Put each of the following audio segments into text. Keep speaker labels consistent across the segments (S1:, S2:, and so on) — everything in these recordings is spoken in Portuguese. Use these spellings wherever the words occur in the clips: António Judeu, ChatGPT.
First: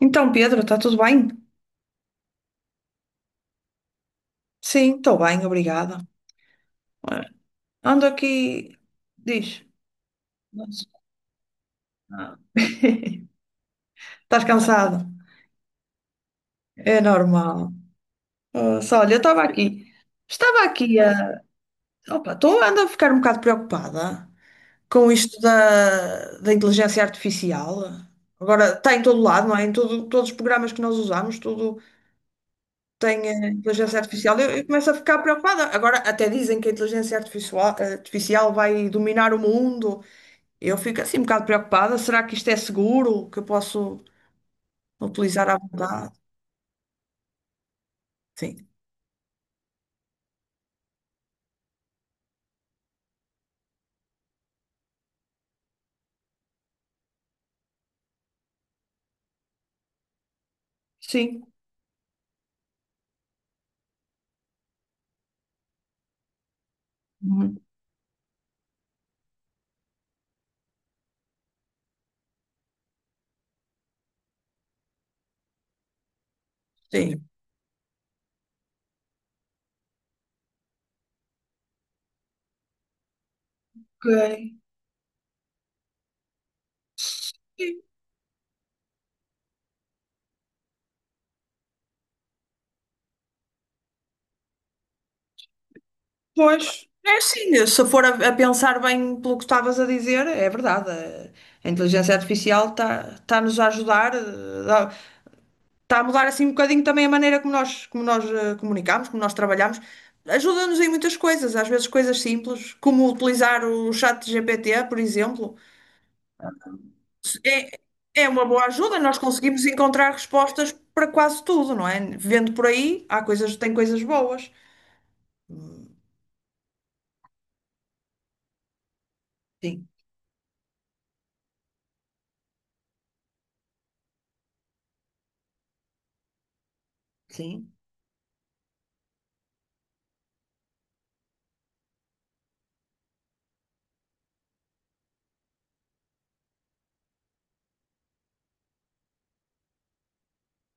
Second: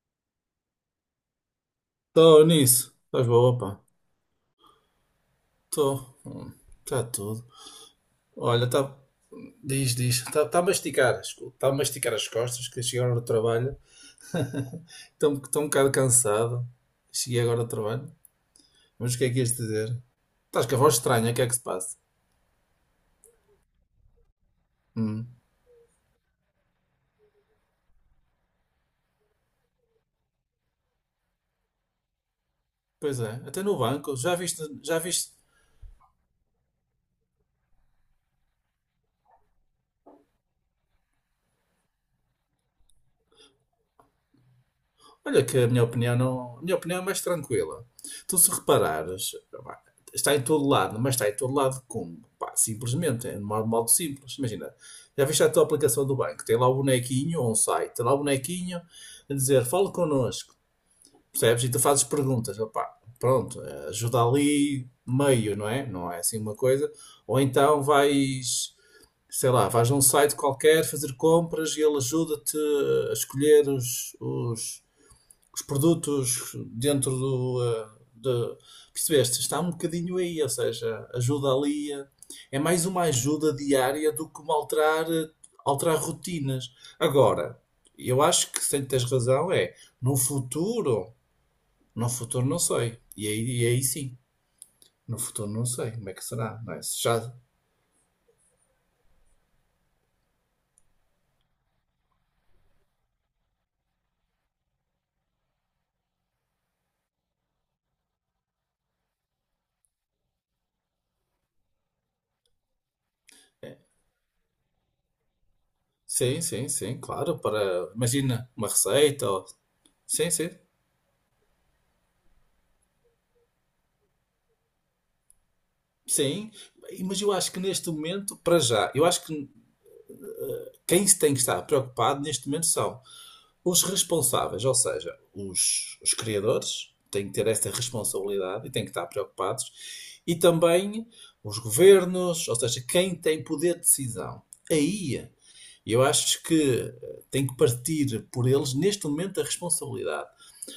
S1: Então, Pedro, está tudo bem?
S2: Estou nisso. Estás boa, pá.
S1: Sim, estou bem, obrigada.
S2: Estou. Está
S1: Ora,
S2: tudo.
S1: ando
S2: Olha,
S1: aqui,
S2: está.
S1: diz.
S2: Diz, diz. Está tá a
S1: Nossa.
S2: masticar. Está a masticar as
S1: Ah,
S2: costas, que cheguei agora do trabalho.
S1: Estás cansado?
S2: Estou um bocado cansado.
S1: É
S2: Cheguei agora do
S1: normal.
S2: trabalho.
S1: Só, olha,
S2: Mas
S1: eu
S2: o que é que
S1: estava
S2: ias
S1: aqui.
S2: dizer?
S1: Estava
S2: Estás com a voz
S1: aqui
S2: estranha, o
S1: a.
S2: que é que se passa?
S1: Opa, estou Ando a ficar um bocado preocupada com
S2: Hum.
S1: isto da inteligência artificial. Agora está em todo lado, não é? Todos os programas que nós usamos, tudo
S2: Pois
S1: tem
S2: é, até no
S1: inteligência
S2: banco. Já
S1: artificial.
S2: viste,
S1: Eu começo a
S2: já
S1: ficar
S2: viste
S1: preocupada. Agora até dizem que a inteligência artificial vai dominar o mundo. Eu fico assim um bocado preocupada. Será que isto é seguro? Que eu posso
S2: olha
S1: utilizar à
S2: que a minha
S1: vontade?
S2: opinião não, a minha opinião é mais tranquila. Tu se
S1: Sim.
S2: reparares, pá, está em todo lado, mas está em todo lado como? Pá, simplesmente, é de modo simples. Imagina, já viste a tua aplicação do banco, tem lá o bonequinho ou um site, tem lá o bonequinho a dizer, fala connosco,
S1: Sim.
S2: percebes? E tu fazes perguntas, opá, pronto, ajuda ali meio, não é? Não é assim uma coisa. Ou
S1: Uhum.
S2: então vais, sei lá, vais a um site qualquer fazer compras e ele ajuda-te a escolher os produtos dentro
S1: Sim.
S2: do. eh, De, percebeste? Está um bocadinho aí, ou seja, ajuda ali. É mais uma ajuda diária do que
S1: Ok.
S2: uma alterar rotinas. Agora,
S1: Sim.
S2: eu acho que se tens razão, é no futuro, no futuro não sei. E aí, sim, no futuro não sei como é que será, não é?
S1: Pois,
S2: Se
S1: é
S2: já.
S1: sim. Se for a pensar bem pelo que estavas a dizer, é verdade. A inteligência artificial está-nos a ajudar, está a mudar assim um bocadinho também a maneira como como nós comunicamos, como nós trabalhamos. Ajuda-nos em muitas coisas, às vezes coisas simples, como utilizar o chat GPT, por exemplo.
S2: Sim, sim, sim, claro, para,
S1: É, é uma
S2: imagina,
S1: boa
S2: uma
S1: ajuda, nós
S2: receita, ou,
S1: conseguimos encontrar
S2: sim, sim,
S1: respostas para quase tudo, não é? Vendo por aí, há coisas, tem coisas boas.
S2: sim, mas eu acho que neste momento, para já, eu acho que
S1: Sim,
S2: quem se tem que estar preocupado neste momento são os responsáveis, ou seja, os criadores têm que ter esta
S1: sim.
S2: responsabilidade e têm que estar preocupados, e também os governos, ou seja, quem tem poder de decisão. Aí eu acho que tem que partir por eles neste momento a responsabilidade.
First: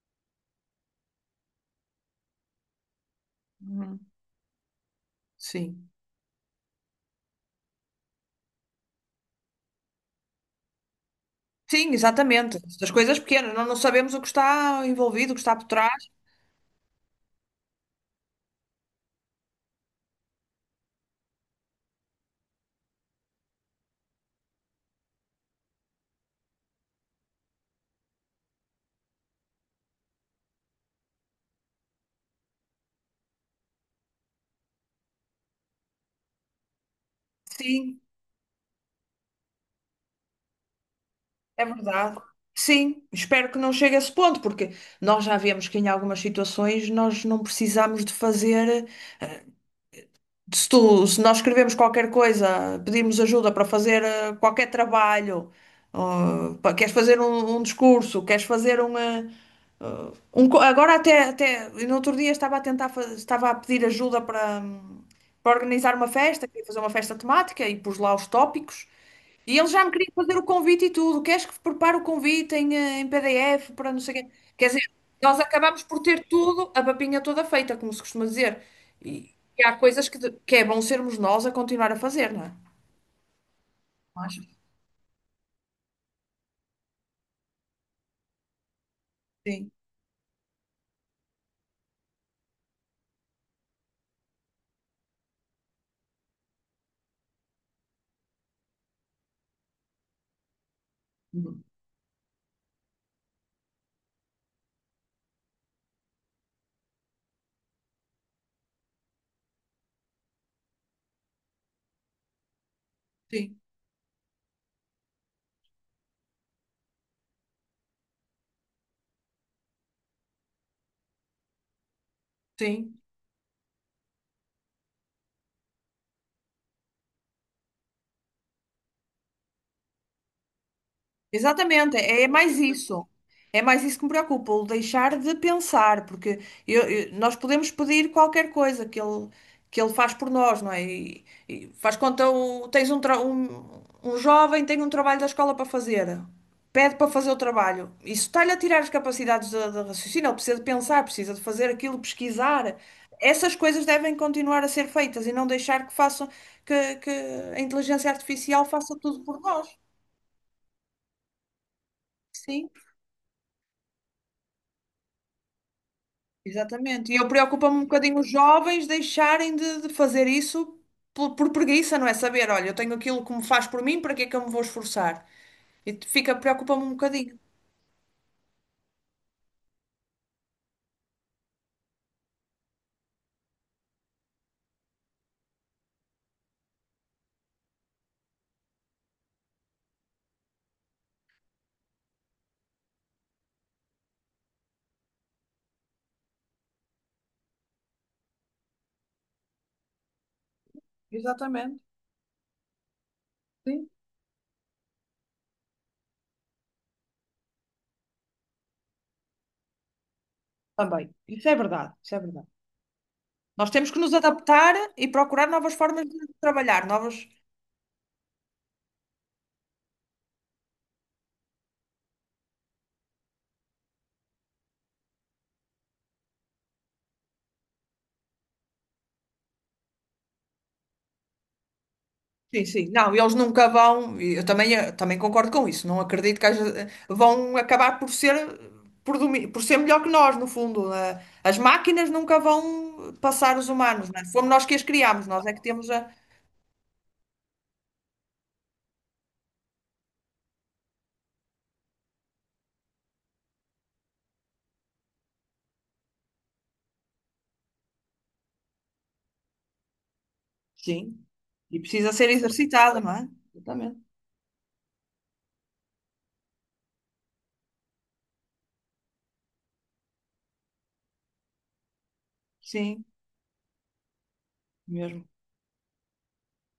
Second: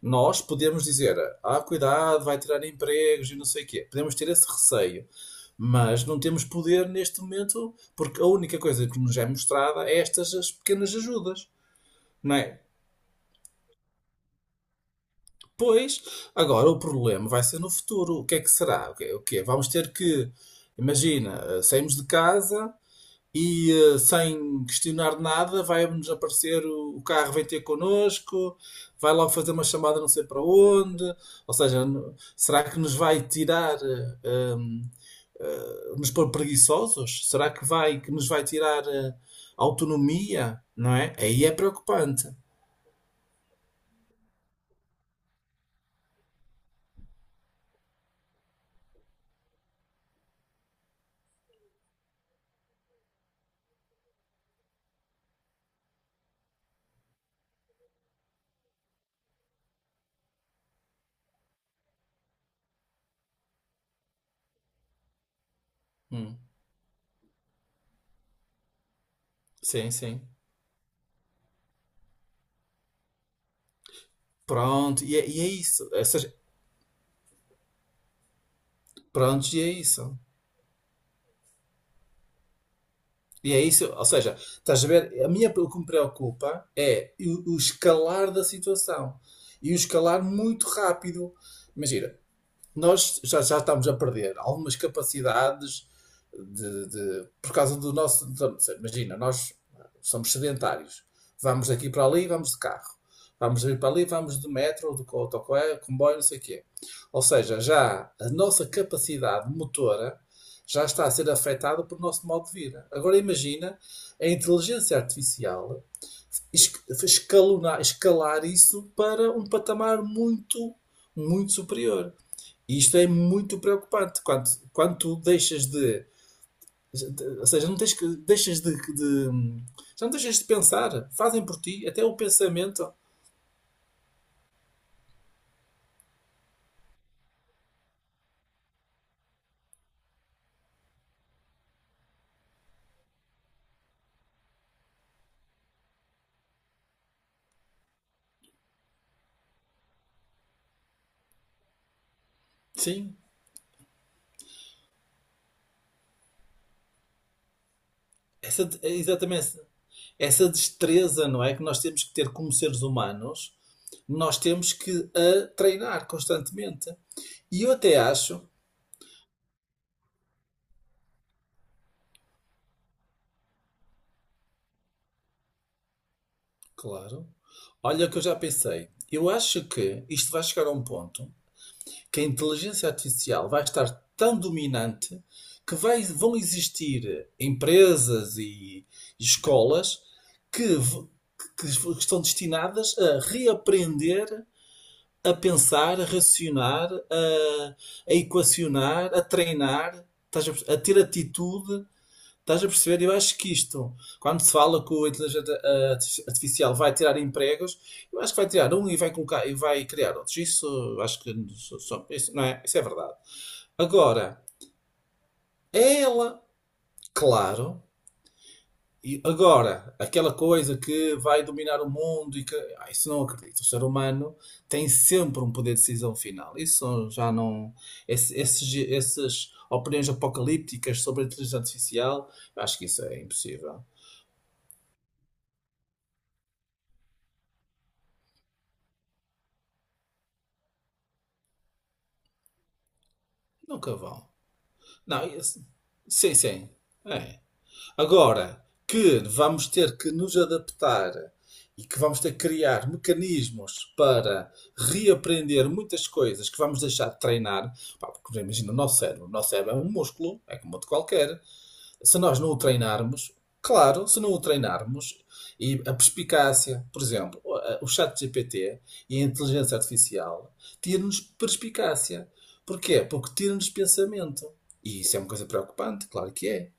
S2: Nós podemos dizer, ah, cuidado, vai tirar empregos e não sei o quê.
S1: Uhum.
S2: Podemos ter esse receio.
S1: Sim.
S2: Mas não temos poder neste momento, porque a única coisa que nos é mostrada é estas as pequenas ajudas,
S1: Sim,
S2: não
S1: exatamente.
S2: é?
S1: Das coisas pequenas, nós não sabemos o que está envolvido, o que está por trás.
S2: Pois, agora o problema vai ser no futuro. O que é que será? O que é? O que é? Vamos ter que, imagina, saímos de casa e sem questionar nada vai-nos aparecer o carro vem ter connosco, vai logo fazer uma chamada não sei para onde. Ou seja, será que nos vai tirar eh, hum, nos pôr preguiçosos? Será que
S1: Sim,
S2: vai que nos vai tirar autonomia? Não é? Aí é
S1: é verdade.
S2: preocupante.
S1: Sim, espero que não chegue a esse ponto, porque nós já vemos que em algumas situações nós não precisamos de fazer. Se nós escrevemos qualquer coisa, pedimos ajuda para fazer qualquer trabalho, queres fazer um discurso, queres fazer um. Agora até no outro dia estava a pedir ajuda para, para organizar uma
S2: Hum,
S1: festa, queria fazer uma festa temática e pus lá os tópicos. E ele já me
S2: Sim,
S1: queria
S2: sim.
S1: fazer o convite e tudo. Queres que prepare o convite em, em PDF para não sei o quê? Quer dizer,
S2: Pronto, e é,
S1: nós
S2: e é
S1: acabamos
S2: isso.
S1: por
S2: Ou
S1: ter
S2: seja,
S1: tudo, a papinha toda feita, como se costuma dizer.
S2: pronto, e
S1: E
S2: é
S1: há coisas
S2: isso.
S1: que, que é bom sermos nós a continuar a fazer, não é?
S2: E é isso, ou seja,
S1: Acho
S2: estás a ver, a minha, o que me preocupa é o escalar da situação.
S1: sim.
S2: E o escalar muito rápido. Imagina, nós já estamos a perder algumas capacidades de- por causa do nosso. Então, imagina, nós somos sedentários.
S1: Uhum.
S2: Vamos daqui para ali, vamos de carro. Vamos vir para ali, vamos de metro, ou de autocarro, comboio, não sei o quê. Ou seja, já a nossa capacidade motora já está a ser afetada pelo nosso modo de vida. Agora
S1: Sim,
S2: imagina a inteligência artificial es- escalonar, escalar isso para um patamar muito, muito superior. E
S1: sim.
S2: isto é muito preocupante quando, quando tu deixas de- ou seja, não tens que, deixas de já não deixas de pensar, fazem por ti,
S1: Exatamente,
S2: até o
S1: é mais
S2: pensamento,
S1: isso. É mais isso que me preocupa, o deixar de pensar, porque nós podemos pedir qualquer coisa que que ele faz por nós, não é? E faz conta, o- tens um, tra- um jovem tem um trabalho da escola para fazer, pede para fazer o trabalho. Isso está-lhe a tirar as capacidades de raciocínio, ele precisa de pensar, precisa de fazer aquilo, pesquisar.
S2: sim,
S1: Essas coisas devem continuar a ser feitas e não deixar que façam, que a inteligência artificial
S2: essa, é
S1: faça tudo
S2: exatamente
S1: por nós.
S2: essa, essa destreza, não é? Que nós temos que ter como
S1: Sim.
S2: seres humanos, nós temos que a treinar constantemente.
S1: Exatamente. E eu
S2: E eu
S1: preocupo-me um
S2: até
S1: bocadinho os
S2: acho,
S1: jovens deixarem de fazer isso por preguiça, não é? Saber, olha, eu tenho aquilo que me faz por mim, para que é que eu me vou esforçar? Fica, preocupa-me um
S2: claro,
S1: bocadinho.
S2: olha o que eu já pensei, eu acho que isto vai chegar a um ponto que a inteligência artificial vai estar tão dominante que vão existir empresas e escolas que, que estão destinadas a reaprender a pensar, a racionar, a equacionar, a treinar, a ter
S1: Exatamente.
S2: atitude. Estás a perceber? Eu acho que
S1: Sim,
S2: isto, quando se fala que o inteligência artificial vai tirar empregos, eu acho que vai tirar um e vai colocar e vai criar outros. Isso
S1: também.
S2: acho que
S1: Isso é verdade, isso é
S2: isso não
S1: verdade.
S2: é, isso é verdade.
S1: Nós temos que nos
S2: Agora,
S1: adaptar e procurar novas
S2: é
S1: formas de
S2: ela,
S1: trabalhar, novas.
S2: claro, e agora, aquela coisa que vai dominar o mundo e que isso não acredito. O ser humano tem sempre um poder de decisão final. Isso já não. Essas opiniões apocalípticas sobre a inteligência artificial, eu
S1: Sim,
S2: acho que
S1: sim.
S2: isso
S1: Não,
S2: é
S1: eles nunca
S2: impossível.
S1: vão, e eu também, também concordo com isso, não acredito que vão acabar por ser, por ser melhor que nós, no fundo. As máquinas nunca vão passar os
S2: Nunca
S1: humanos, não é?
S2: vão.
S1: Fomos nós que as criámos,
S2: Não,
S1: nós é que temos a...
S2: sim, sim. É. Agora que vamos ter que nos adaptar e que vamos ter que criar mecanismos para reaprender muitas coisas que vamos deixar de treinar, pá, porque imagina o nosso cérebro é um músculo, é como outro
S1: Sim,
S2: qualquer.
S1: e precisa
S2: Se
S1: ser
S2: nós não o
S1: exercitada, não é?
S2: treinarmos,
S1: Exatamente.
S2: claro, se não o treinarmos, e a perspicácia, por exemplo, o chat GPT e a inteligência artificial tira-nos perspicácia. Porquê?
S1: Sim,
S2: Porque tira-nos pensamento. E isso é
S1: mesmo.
S2: uma coisa preocupante, claro que é.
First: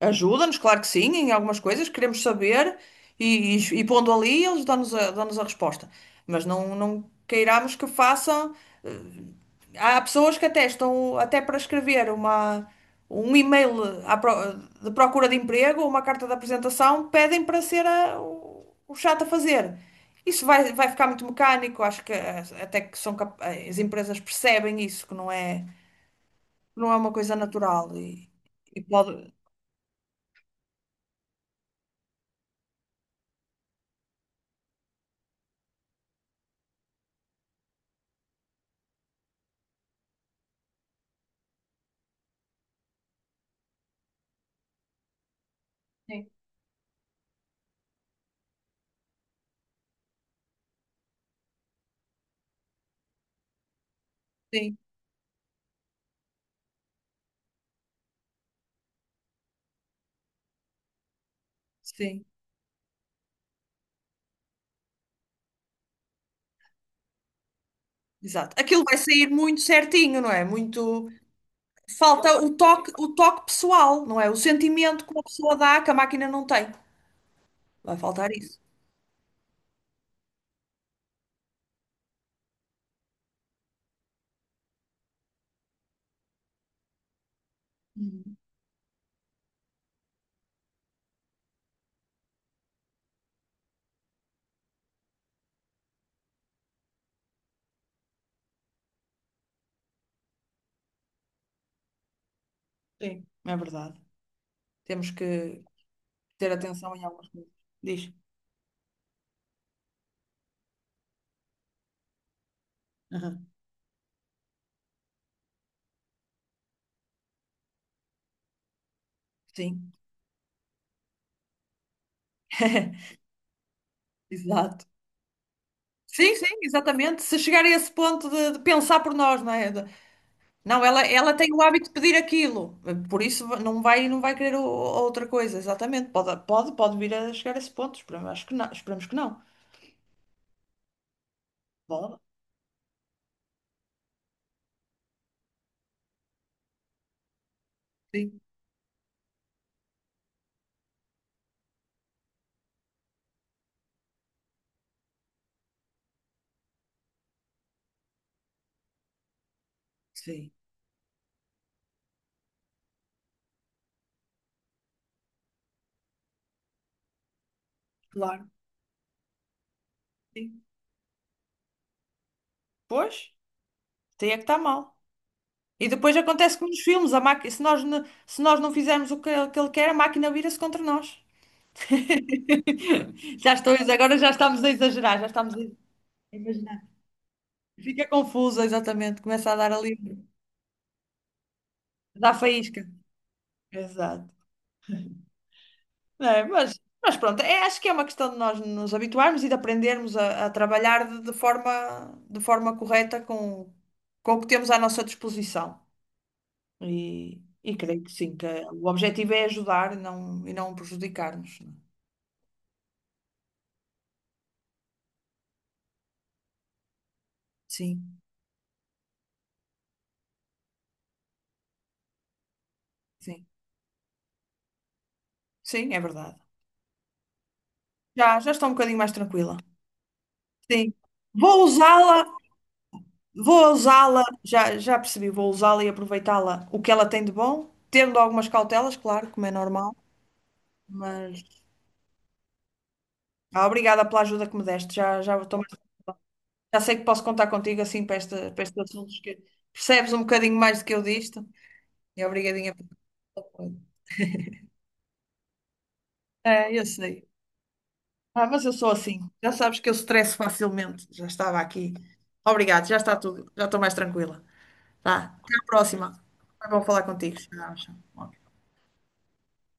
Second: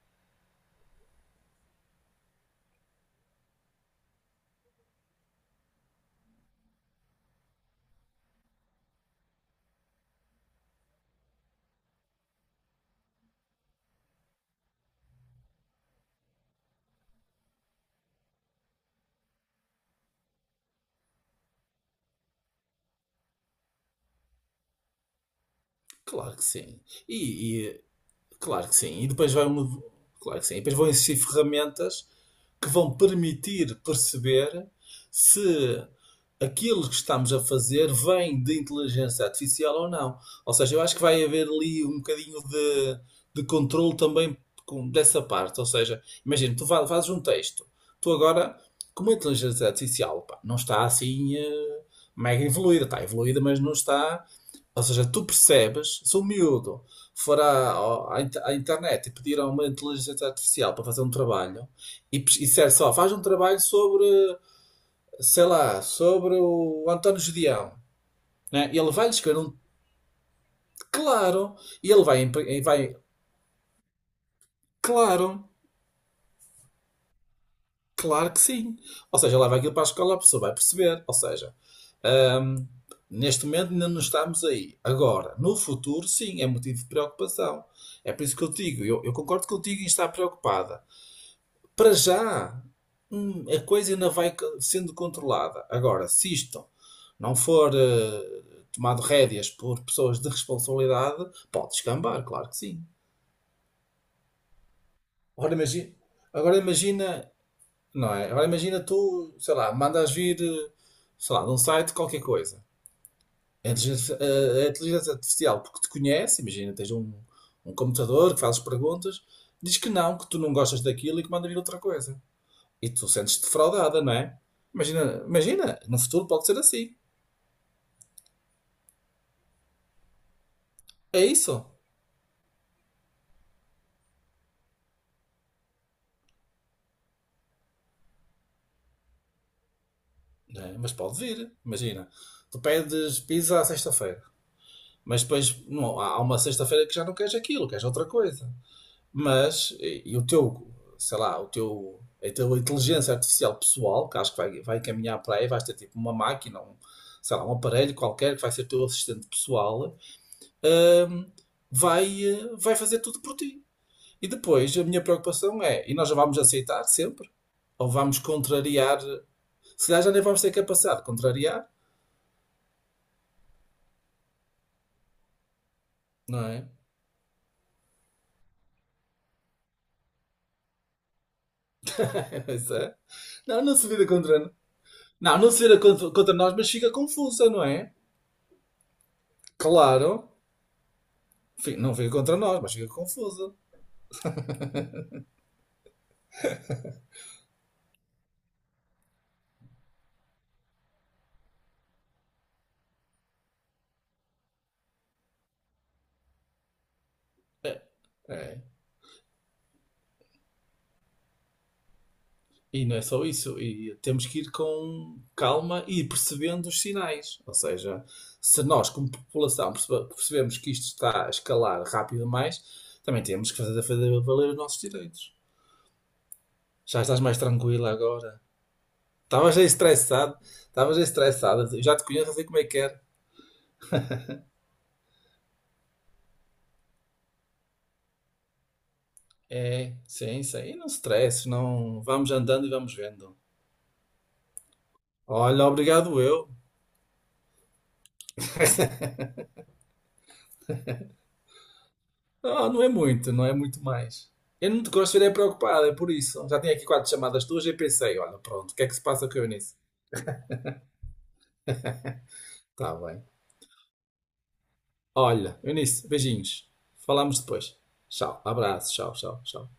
S1: Ajuda-nos, claro que sim, em algumas coisas, queremos saber, e pondo ali, eles dão-nos dão-nos a resposta. Mas não queiramos que façam. eh, Há pessoas que até estão até para escrever um e-mail de procura de emprego ou uma carta de apresentação, pedem para ser o chato a fazer. Isso vai, vai ficar muito mecânico, acho que eh, até que são cap- eh, as empresas percebem isso,
S2: Claro que sim.
S1: que não é uma coisa
S2: E, e-
S1: natural
S2: claro que
S1: e
S2: sim. E
S1: pode.
S2: depois vai um. Claro que sim. E depois vão existir ferramentas que vão permitir perceber se aquilo que estamos a fazer vem de inteligência artificial ou não. Ou seja, eu acho que vai haver ali um bocadinho de controle também dessa parte. Ou seja,
S1: Sim,
S2: imagina, tu fazes um texto, tu agora, como a inteligência artificial, pá, não está assim mega evoluída, está evoluída, mas não está.
S1: sim,
S2: Ou seja, tu percebes, se o miúdo for à internet e pedir a uma inteligência artificial para fazer um trabalho, e,
S1: sim,
S2: pes- e disser só, faz um trabalho sobre, sei lá, sobre o António Judeão,
S1: exato.
S2: né?
S1: Aquilo
S2: Ele
S1: vai
S2: vai lhe
S1: sair
S2: escrever um,
S1: muito certinho, não é? Muito.
S2: claro, e ele vai,
S1: Falta
S2: e vai,
S1: o toque pessoal, não é? O sentimento que uma
S2: claro,
S1: pessoa dá que a máquina não tem. Vai faltar
S2: claro que
S1: isso.
S2: sim. Ou seja, leva aquilo para a escola, a pessoa vai perceber. Ou seja, hum, neste momento ainda não estamos aí. Agora, no futuro, sim, é motivo de preocupação. É por
S1: Uhum.
S2: isso que eu digo, eu concordo contigo em estar preocupada. Para já, a coisa ainda vai sendo controlada. Agora, se isto não for tomado rédeas por pessoas de responsabilidade, pode descambar, claro que sim.
S1: Sim, é verdade. Temos
S2: Agora
S1: que
S2: imagina,
S1: ter
S2: agora
S1: atenção em algumas
S2: imagina,
S1: coisas. Diz.
S2: não é? Agora imagina tu, sei lá, mandas vir, sei lá, de um site qualquer coisa.
S1: Aham.
S2: A inteligência artificial, porque te conhece, imagina, tens um computador que fazes perguntas, diz que
S1: Sim,
S2: não, que tu não gostas daquilo e que manda vir outra coisa. E tu sentes-te defraudada, não é?
S1: exato.
S2: Imagina, imagina, no futuro
S1: Sim, sim,
S2: pode ser assim.
S1: exatamente. Se chegar a esse ponto de pensar por nós, não é? De- Não,
S2: É
S1: ela tem o
S2: isso.
S1: hábito de pedir aquilo, por isso não vai querer outra coisa, exatamente. Pode vir a chegar a esse ponto, esperamos, acho que não, esperamos que não.
S2: Não é? Mas pode vir. Imagina,
S1: Pode,
S2: tu pedes pizza à sexta-feira, mas depois não, há uma sexta-feira que já não queres aquilo, queres outra
S1: sim,
S2: coisa. Mas, e o teu, sei lá, o teu, a tua inteligência artificial pessoal, que acho que vai caminhar para aí, vais ter tipo uma máquina, um, sei lá, um aparelho qualquer que vai ser teu assistente pessoal,
S1: sim,
S2: hum, vai fazer tudo por ti. E depois a minha preocupação é, e nós já vamos aceitar sempre, ou vamos
S1: claro,
S2: contrariar, se calhar já nem vamos ter
S1: sim.
S2: capacidade de contrariar,
S1: Pois, tem é que está mal. E depois
S2: não
S1: acontece
S2: é?
S1: como nos filmes, a máquina, se se nós não fizermos o que ele quer, a máquina vira-se contra nós.
S2: Pois é.
S1: Já
S2: Não,
S1: estou,
S2: não se vira
S1: agora já
S2: contra nós.
S1: estamos a exagerar, já
S2: Não, não
S1: estamos a
S2: se vira contra nós, mas
S1: imaginar.
S2: fica confusa, não é?
S1: Fica confusa, exatamente, começa a dar ali,
S2: Claro, não fica
S1: dá
S2: contra nós, mas
S1: faísca.
S2: fica confusa.
S1: Exato. É, mas pronto, acho que é uma questão de nós nos habituarmos e de aprendermos a trabalhar de forma correta com o que temos à nossa disposição.
S2: É.
S1: E creio que sim, que
S2: É.
S1: o objetivo é ajudar e não prejudicar-nos.
S2: E não é só isso, e temos que ir com calma e ir percebendo os sinais. Ou seja,
S1: Sim,
S2: se nós, como população, percebemos que isto está a escalar rápido demais, também
S1: sim.
S2: temos que fazer valer os nossos direitos.
S1: Sim, é verdade.
S2: Já estás mais tranquila agora?
S1: Já, já estou um bocadinho mais tranquila.
S2: Estavas aí estressado,
S1: Sim.
S2: estavas aí estressada,
S1: Vou
S2: eu já te
S1: usá-la,
S2: conheço, eu sei como é que é.
S1: vou usá-la, já, já percebi, vou usá-la e aproveitá-la o que ela tem de bom, tendo algumas cautelas, claro, como é
S2: É,
S1: normal,
S2: sim, sim, e não se
S1: mas
S2: estresse, não, vamos andando e vamos vendo.
S1: obrigada pela ajuda que me deste. Estou
S2: Olha, obrigado eu.
S1: já sei que posso contar contigo assim para, esta, para estes assuntos que percebes um bocadinho mais do que eu disto. E
S2: Ah,
S1: obrigadinha
S2: não é
S1: pelo
S2: muito,
S1: teu
S2: não é
S1: apoio.
S2: muito mais. Eu não te gosto de ver preocupado, é por isso. Já
S1: É,
S2: tinha
S1: eu
S2: aqui quatro
S1: sei.
S2: chamadas tuas e pensei, olha,
S1: Ah, mas
S2: pronto,
S1: eu
S2: o que é
S1: sou
S2: que se
S1: assim.
S2: passa com a
S1: Já
S2: Eunice?
S1: sabes que eu estresso facilmente. Já estava aqui. Obrigado,
S2: Tá
S1: já está
S2: bem.
S1: tudo. Já estou mais tranquila. Vá, até
S2: Olha,
S1: à
S2: Eunice,
S1: próxima. Foi
S2: beijinhos.
S1: bom falar contigo.
S2: Falamos
S1: Tchau,
S2: depois.
S1: tchau.
S2: Tchau, abraço, tchau, tchau, tchau.